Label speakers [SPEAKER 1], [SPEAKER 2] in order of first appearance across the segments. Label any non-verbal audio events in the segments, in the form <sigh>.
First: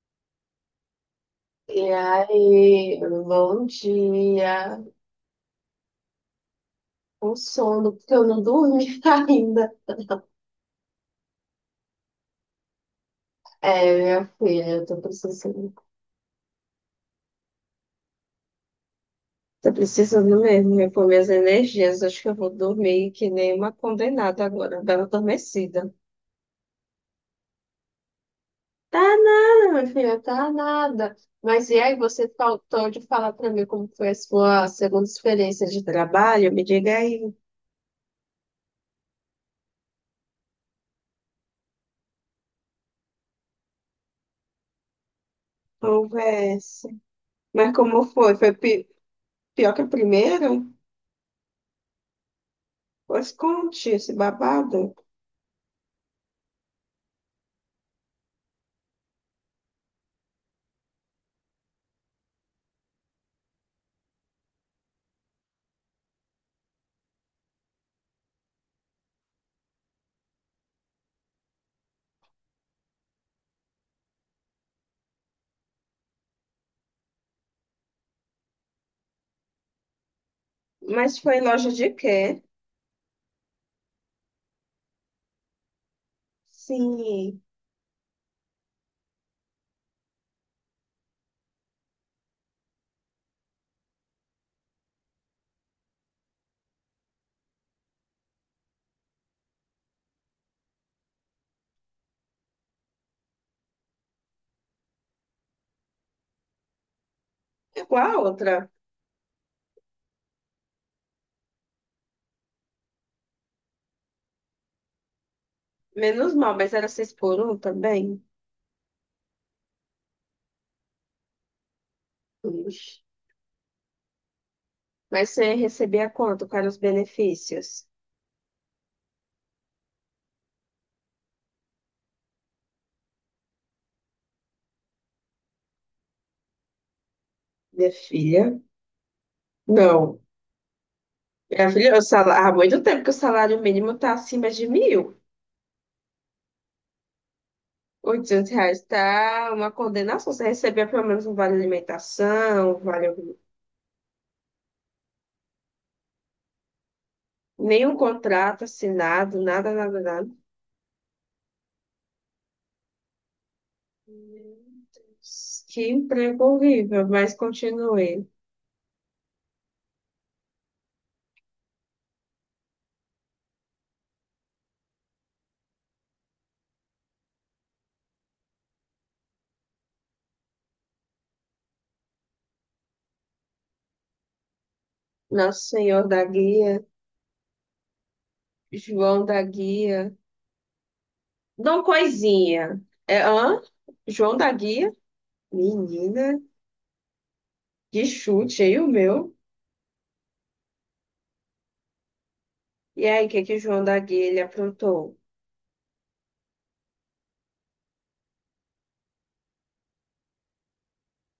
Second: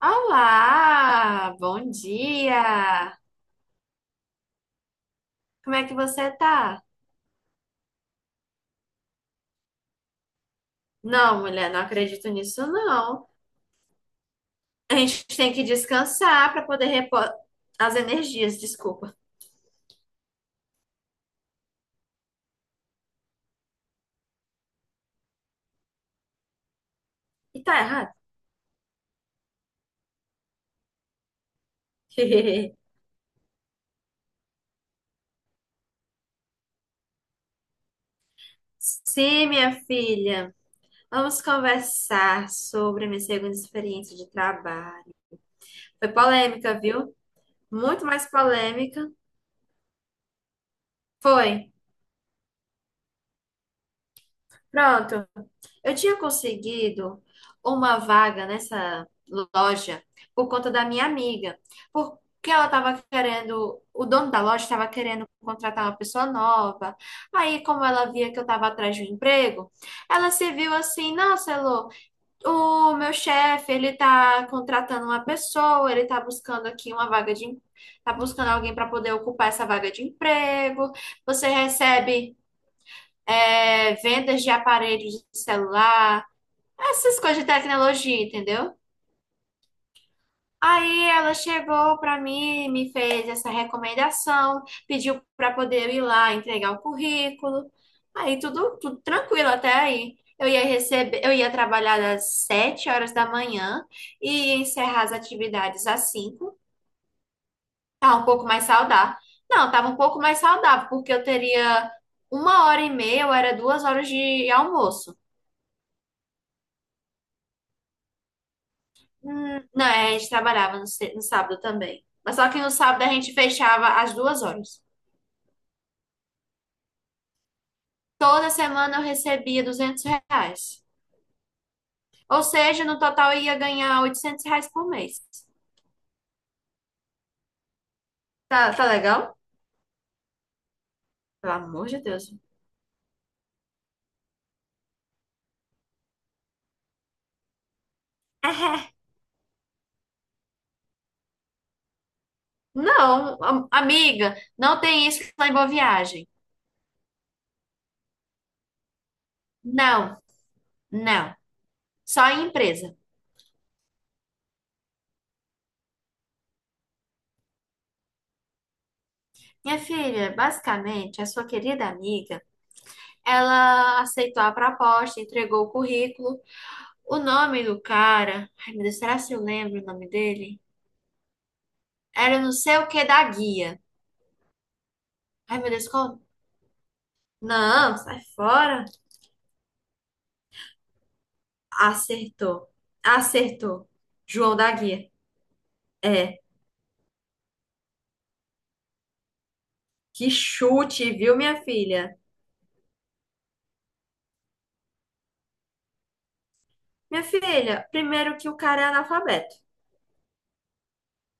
[SPEAKER 1] Olá, bom
[SPEAKER 2] E aí,
[SPEAKER 1] dia!
[SPEAKER 2] bom dia.
[SPEAKER 1] Como é que você tá?
[SPEAKER 2] Com sono, porque eu não dormi <laughs> ainda.
[SPEAKER 1] Não, mulher, não acredito nisso, não.
[SPEAKER 2] É, minha filha, eu
[SPEAKER 1] A
[SPEAKER 2] tô
[SPEAKER 1] gente tem que
[SPEAKER 2] precisando.
[SPEAKER 1] descansar para poder repor as energias, desculpa.
[SPEAKER 2] Tô precisando mesmo repor minhas energias. Acho que eu vou dormir que nem uma condenada agora, bela adormecida.
[SPEAKER 1] E tá errado?
[SPEAKER 2] Tá nada, minha filha, tá nada. Mas e aí, você
[SPEAKER 1] <laughs>
[SPEAKER 2] faltou de falar pra mim como foi a sua segunda experiência de trabalho? Me diga aí,
[SPEAKER 1] Sim, minha filha, vamos conversar sobre a minha segunda experiência de trabalho. Foi polêmica,
[SPEAKER 2] conversa.
[SPEAKER 1] viu?
[SPEAKER 2] Mas como
[SPEAKER 1] Muito mais
[SPEAKER 2] foi? Foi
[SPEAKER 1] polêmica.
[SPEAKER 2] pior que a primeira?
[SPEAKER 1] Foi.
[SPEAKER 2] Pois conte esse babado.
[SPEAKER 1] Pronto. Eu tinha conseguido uma vaga nessa loja por conta da minha amiga, porque ela estava querendo, o dono da loja estava querendo contratar uma pessoa nova. Aí, como ela via que eu estava atrás de um emprego, ela se viu assim: nossa, Elô, o meu chefe, ele tá contratando uma pessoa, ele tá buscando aqui uma vaga de, tá buscando alguém para poder ocupar essa vaga de emprego.
[SPEAKER 2] Mas foi em
[SPEAKER 1] Você
[SPEAKER 2] loja de
[SPEAKER 1] recebe.
[SPEAKER 2] quê?
[SPEAKER 1] É, vendas de aparelhos de celular,
[SPEAKER 2] Sim,
[SPEAKER 1] essas coisas de tecnologia, entendeu? Aí ela chegou para mim, me fez essa recomendação, pediu para poder eu ir lá entregar o currículo. Aí tudo, tudo tranquilo até aí. Eu ia receber, eu ia trabalhar das 7 horas da manhã e ia encerrar as atividades às 5.
[SPEAKER 2] igual
[SPEAKER 1] Tá
[SPEAKER 2] a
[SPEAKER 1] um pouco mais
[SPEAKER 2] outra.
[SPEAKER 1] saudável. Não, tava um pouco mais saudável, porque eu teria uma hora e meia, ou era 2 horas de almoço.
[SPEAKER 2] Menos mal, mas era seis por um também.
[SPEAKER 1] Não, é, a gente trabalhava no, no sábado também. Mas só que no
[SPEAKER 2] Ixi.
[SPEAKER 1] sábado a gente fechava às 2 horas.
[SPEAKER 2] Mas você recebia quanto? Quais eram os benefícios?
[SPEAKER 1] Toda semana eu recebia R$ 200. Ou seja, no total eu ia ganhar R$ 800 por mês.
[SPEAKER 2] Minha filha?
[SPEAKER 1] Tá, tá legal?
[SPEAKER 2] Não.
[SPEAKER 1] Pelo
[SPEAKER 2] Minha
[SPEAKER 1] amor
[SPEAKER 2] filha,
[SPEAKER 1] de Deus.
[SPEAKER 2] há muito tempo que o salário mínimo está acima de 1.000. R$ 800 está uma condenação. Você recebia pelo menos um vale alimentação, um vale.
[SPEAKER 1] Não, amiga, não tem isso lá em Boa Viagem.
[SPEAKER 2] Nenhum contrato assinado, nada, nada,
[SPEAKER 1] Não,
[SPEAKER 2] nada.
[SPEAKER 1] não. Só em empresa.
[SPEAKER 2] Meu Deus, que emprego horrível, mas continue.
[SPEAKER 1] Minha filha, basicamente, a sua querida amiga, ela aceitou a proposta, entregou o currículo. O nome do cara, ai meu Deus, será se eu lembro o nome dele? Era não sei o que da guia. Ai
[SPEAKER 2] Nosso
[SPEAKER 1] meu Deus,
[SPEAKER 2] Senhor
[SPEAKER 1] qual?
[SPEAKER 2] da Guia,
[SPEAKER 1] Não, sai fora.
[SPEAKER 2] João da Guia, Dom
[SPEAKER 1] Acertou.
[SPEAKER 2] Coisinha. É, hã?
[SPEAKER 1] Acertou.
[SPEAKER 2] João da
[SPEAKER 1] João da
[SPEAKER 2] Guia?
[SPEAKER 1] Guia. É,
[SPEAKER 2] Menina, que chute aí o meu.
[SPEAKER 1] que chute, viu, minha filha?
[SPEAKER 2] E aí, o que que o João da Guia ele aprontou?
[SPEAKER 1] Minha filha, primeiro que o cara é analfabeto.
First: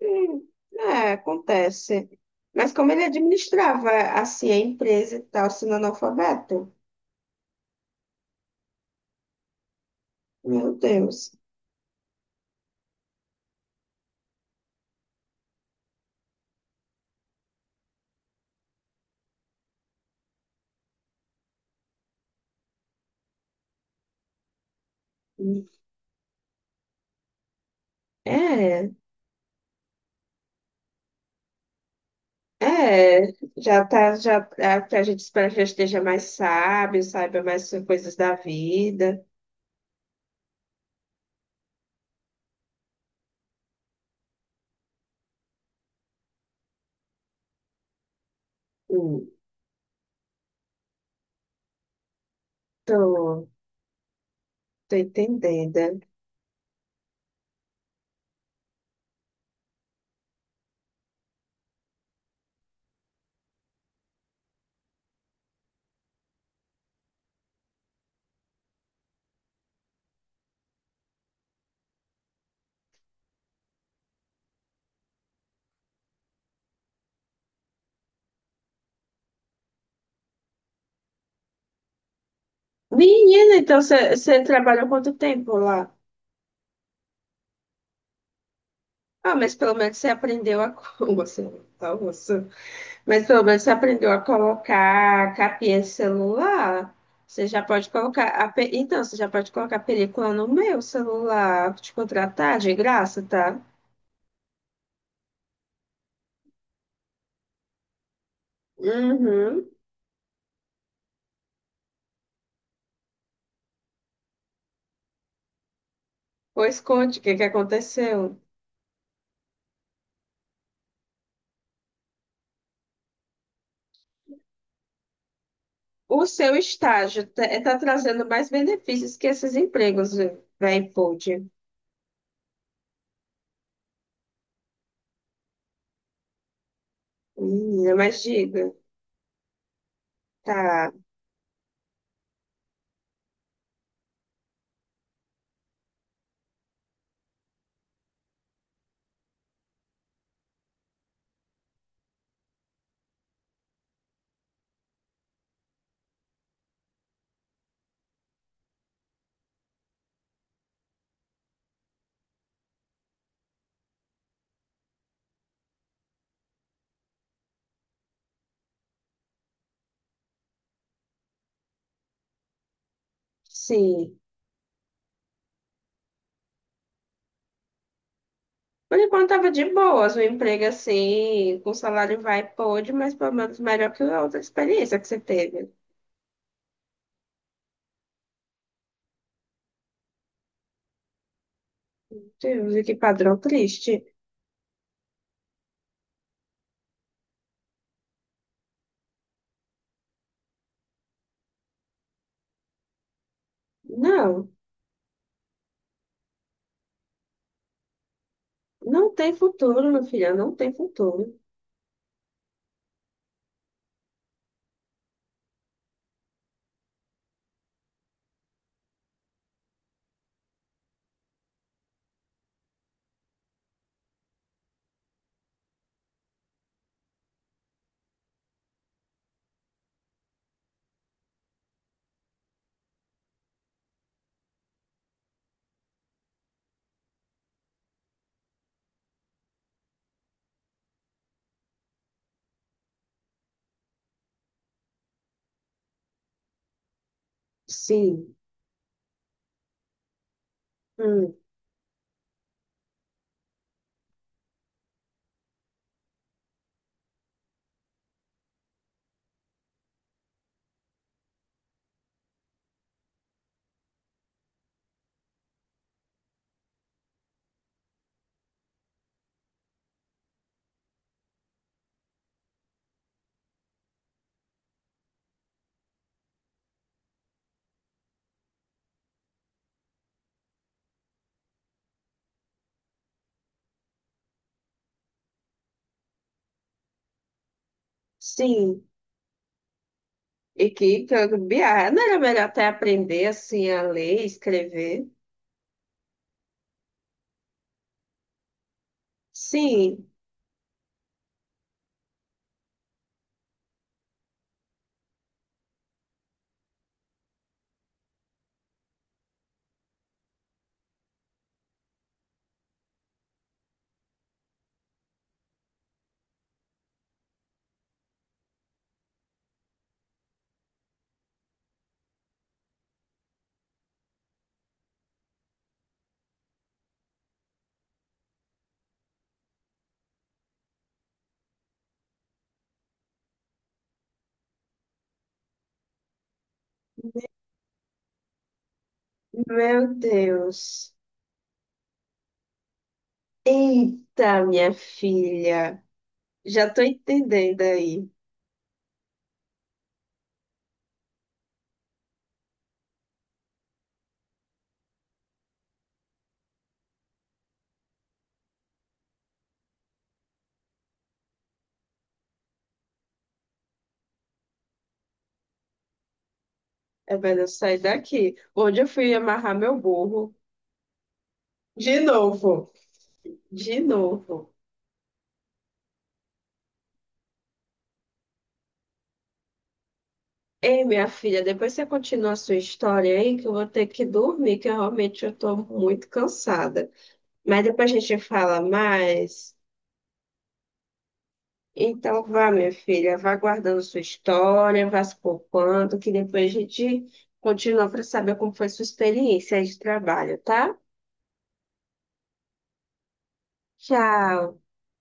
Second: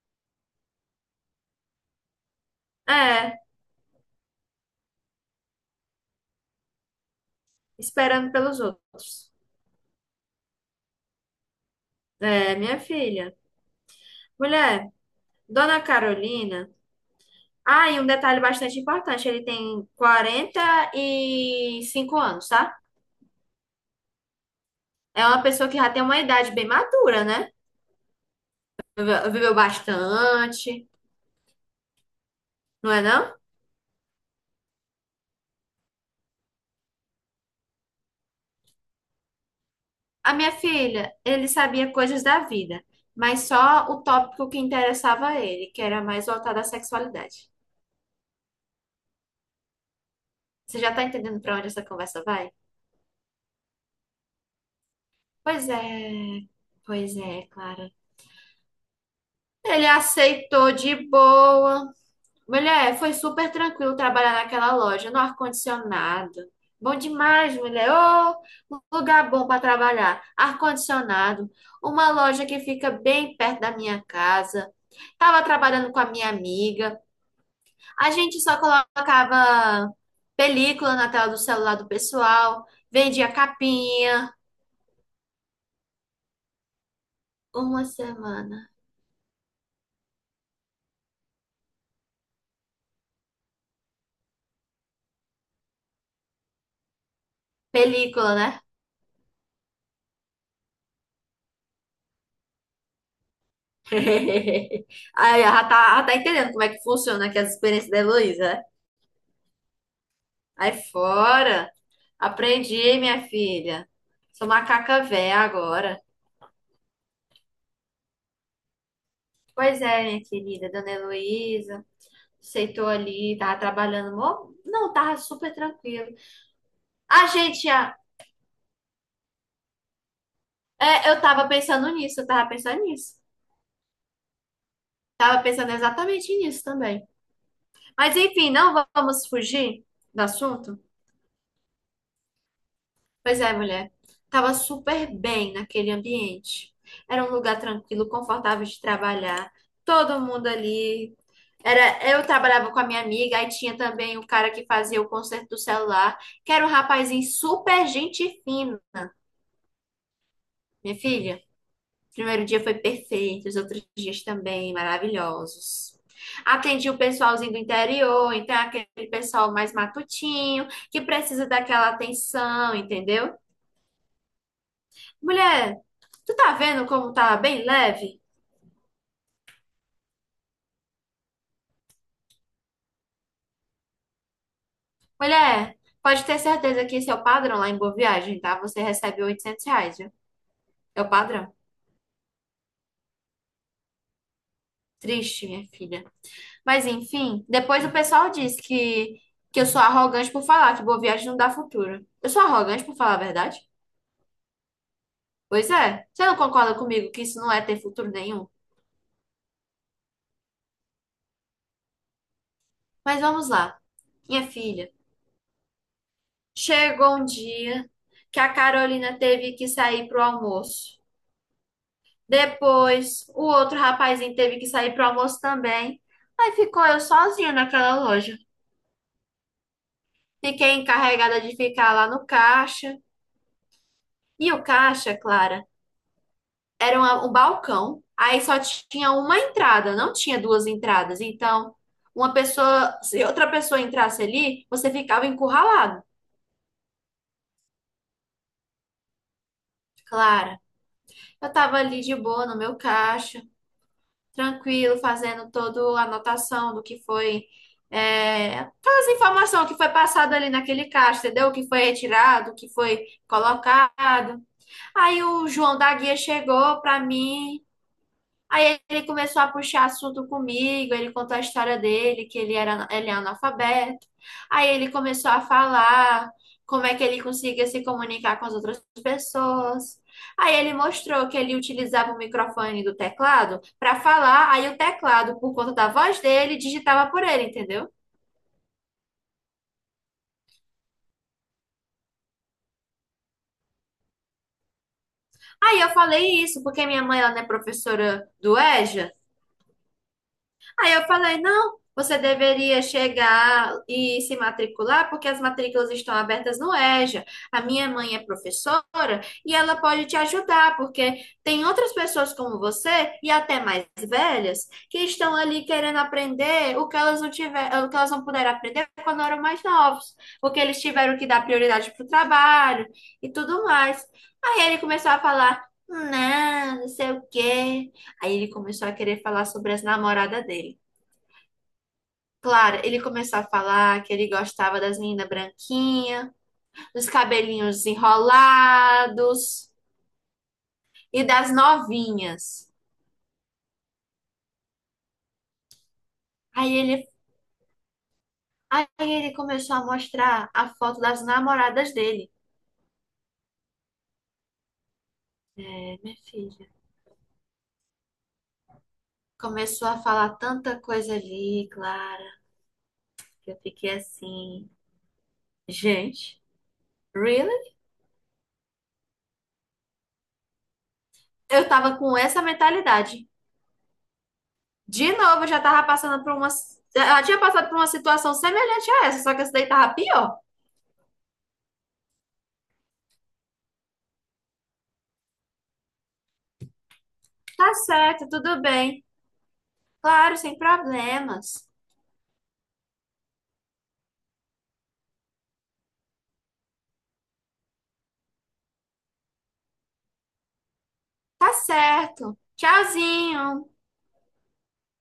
[SPEAKER 2] Hum, é, acontece. Mas como ele
[SPEAKER 1] É,
[SPEAKER 2] administrava assim a empresa e tal, sendo analfabeto?
[SPEAKER 1] esperando pelos outros.
[SPEAKER 2] Meu Deus.
[SPEAKER 1] É, minha filha. Mulher, Dona Carolina. Ah, e um detalhe bastante importante, ele tem 45 anos, tá? É uma pessoa que já tem uma idade bem madura, né?
[SPEAKER 2] É,
[SPEAKER 1] Viveu bastante, não é
[SPEAKER 2] é,
[SPEAKER 1] não?
[SPEAKER 2] já tá, já, é, que a gente espera que já esteja mais sábio, saiba mais coisas da vida.
[SPEAKER 1] A minha filha, ele sabia coisas da vida, mas só o tópico que interessava a ele, que era mais voltado à sexualidade. Você já tá entendendo pra onde essa conversa vai?
[SPEAKER 2] Então, tô
[SPEAKER 1] Pois
[SPEAKER 2] entendendo.
[SPEAKER 1] é, pois é, Clara. Ele aceitou de boa. Mulher, foi super tranquilo trabalhar naquela loja, no ar-condicionado. Bom demais, mulher. Ô, um lugar bom para trabalhar. Ar-condicionado. Uma loja que fica bem perto da minha casa. Tava trabalhando com a minha amiga. A gente só colocava película na tela do celular do pessoal. Vendia
[SPEAKER 2] Menina, então
[SPEAKER 1] capinha.
[SPEAKER 2] você trabalhou quanto tempo lá?
[SPEAKER 1] Uma semana.
[SPEAKER 2] Ah, mas pelo menos você aprendeu <laughs> Você, tá, você. Mas pelo menos você aprendeu a colocar capinha de celular. Você já pode colocar,
[SPEAKER 1] Película, né?
[SPEAKER 2] então, você já pode colocar película no meu celular. Te contratar de graça, tá?
[SPEAKER 1] <laughs> Aí, ela tá entendendo como é que funciona aqui as experiências da Heloísa, né?
[SPEAKER 2] Uhum.
[SPEAKER 1] Aí fora. Aprendi, minha filha. Sou macaca véia agora.
[SPEAKER 2] Pois conte o que que aconteceu.
[SPEAKER 1] Pois é, minha querida, dona Heloísa. Aceitou ali, tava trabalhando. Não, tava super tranquilo.
[SPEAKER 2] O seu estágio
[SPEAKER 1] A gente,
[SPEAKER 2] está
[SPEAKER 1] ah,
[SPEAKER 2] trazendo mais benefícios que esses empregos, velho,
[SPEAKER 1] é, eu
[SPEAKER 2] pode.
[SPEAKER 1] tava pensando nisso, eu tava pensando nisso. Tava pensando exatamente nisso também.
[SPEAKER 2] Menina,
[SPEAKER 1] Mas
[SPEAKER 2] mas
[SPEAKER 1] enfim,
[SPEAKER 2] diga.
[SPEAKER 1] não vamos fugir do assunto?
[SPEAKER 2] Tá.
[SPEAKER 1] Pois é, mulher. Tava super bem naquele ambiente. Era um lugar tranquilo, confortável de trabalhar. Todo mundo ali. Era, eu trabalhava com a minha amiga, aí tinha também o cara que fazia o conserto do celular, que era um rapazinho super gente fino. Minha filha, o primeiro dia foi perfeito, os outros dias também maravilhosos. Atendi o pessoalzinho do interior, então é aquele pessoal mais matutinho, que precisa daquela atenção, entendeu?
[SPEAKER 2] Sim.
[SPEAKER 1] Mulher, tu tá vendo como tá bem leve?
[SPEAKER 2] Por enquanto tava de boas, um emprego assim, com salário vai e pode, mas pelo menos melhor que a outra experiência que você teve.
[SPEAKER 1] Mulher, pode ter certeza que esse é o padrão lá em Boa Viagem, tá? Você recebe R$ 800, viu? É o padrão.
[SPEAKER 2] Deus, e que padrão triste.
[SPEAKER 1] Triste, minha filha. Mas enfim, depois o pessoal diz que eu sou arrogante por falar que Boa Viagem não dá futuro. Eu sou arrogante por falar a verdade?
[SPEAKER 2] Não,
[SPEAKER 1] Pois é. Você não concorda comigo que isso não é ter futuro nenhum?
[SPEAKER 2] não tem futuro, meu filho, não tem futuro.
[SPEAKER 1] Mas vamos lá. Minha filha, chegou um dia que a Carolina teve que sair pro almoço. Depois, o outro rapazinho teve que sair pro almoço também. Aí ficou eu sozinha naquela loja. Fiquei encarregada de ficar lá no caixa. E o caixa, Clara, era um balcão. Aí só tinha uma entrada, não tinha duas entradas. Então, uma pessoa, se outra pessoa entrasse ali, você ficava encurralado.
[SPEAKER 2] Sim,
[SPEAKER 1] Clara,
[SPEAKER 2] hum,
[SPEAKER 1] eu tava ali de boa no meu caixa, tranquilo, fazendo toda a anotação do que foi, é, todas as informações que foi passado ali naquele caixa, entendeu? O que foi retirado, o que foi colocado. Aí o João da Guia chegou para mim. Aí ele começou a puxar assunto comigo, ele contou a história dele, que ele era, ele é analfabeto. Aí ele começou a falar como é que ele conseguia se comunicar com as outras pessoas. Aí ele mostrou que ele utilizava o microfone do teclado para falar, aí o teclado, por conta da voz dele, digitava por ele, entendeu?
[SPEAKER 2] sim. E que que eu- não era melhor até aprender assim a ler, e escrever?
[SPEAKER 1] Aí eu falei isso, porque minha mãe ela não é professora do EJA.
[SPEAKER 2] Sim,
[SPEAKER 1] Aí eu falei, não, você deveria chegar e se matricular, porque as matrículas estão abertas no EJA. A minha mãe é professora e ela pode te ajudar, porque tem outras pessoas como você, e até mais velhas, que estão ali querendo aprender o que elas não tiver, o que elas não puderam aprender quando eram mais novos, porque eles tiveram que dar prioridade para o trabalho e tudo mais. Aí ele começou a falar, não, não sei o quê. Aí ele começou a querer falar sobre as namoradas dele. Claro, ele começou a falar que ele gostava das meninas branquinhas, dos cabelinhos enrolados
[SPEAKER 2] meu Deus.
[SPEAKER 1] e das novinhas.
[SPEAKER 2] Eita, minha filha, já
[SPEAKER 1] Aí
[SPEAKER 2] tô
[SPEAKER 1] ele,
[SPEAKER 2] entendendo aí.
[SPEAKER 1] aí ele começou a mostrar a foto das namoradas dele. É, minha filha. Começou a falar tanta coisa ali, Clara, que eu fiquei assim, gente,
[SPEAKER 2] É, velho, eu
[SPEAKER 1] really?
[SPEAKER 2] saí daqui. Onde eu fui amarrar meu burro?
[SPEAKER 1] Eu tava
[SPEAKER 2] De
[SPEAKER 1] com essa
[SPEAKER 2] novo.
[SPEAKER 1] mentalidade.
[SPEAKER 2] De novo.
[SPEAKER 1] De novo, eu já tava passando por uma, eu já tinha passado por uma situação semelhante a essa, só que essa daí tava pior.
[SPEAKER 2] Ei, minha filha, depois você continua a sua história aí, que eu vou ter que dormir, que eu realmente eu tô muito cansada. Mas
[SPEAKER 1] Tá
[SPEAKER 2] depois a gente
[SPEAKER 1] certo,
[SPEAKER 2] fala
[SPEAKER 1] tudo bem.
[SPEAKER 2] mais.
[SPEAKER 1] Claro, sem problemas.
[SPEAKER 2] Então vá, minha filha, vá guardando sua história, vá se poupando, que depois a gente continua para saber como foi sua experiência aí de trabalho, tá?
[SPEAKER 1] Tá certo. Tchauzinho.
[SPEAKER 2] Tchau.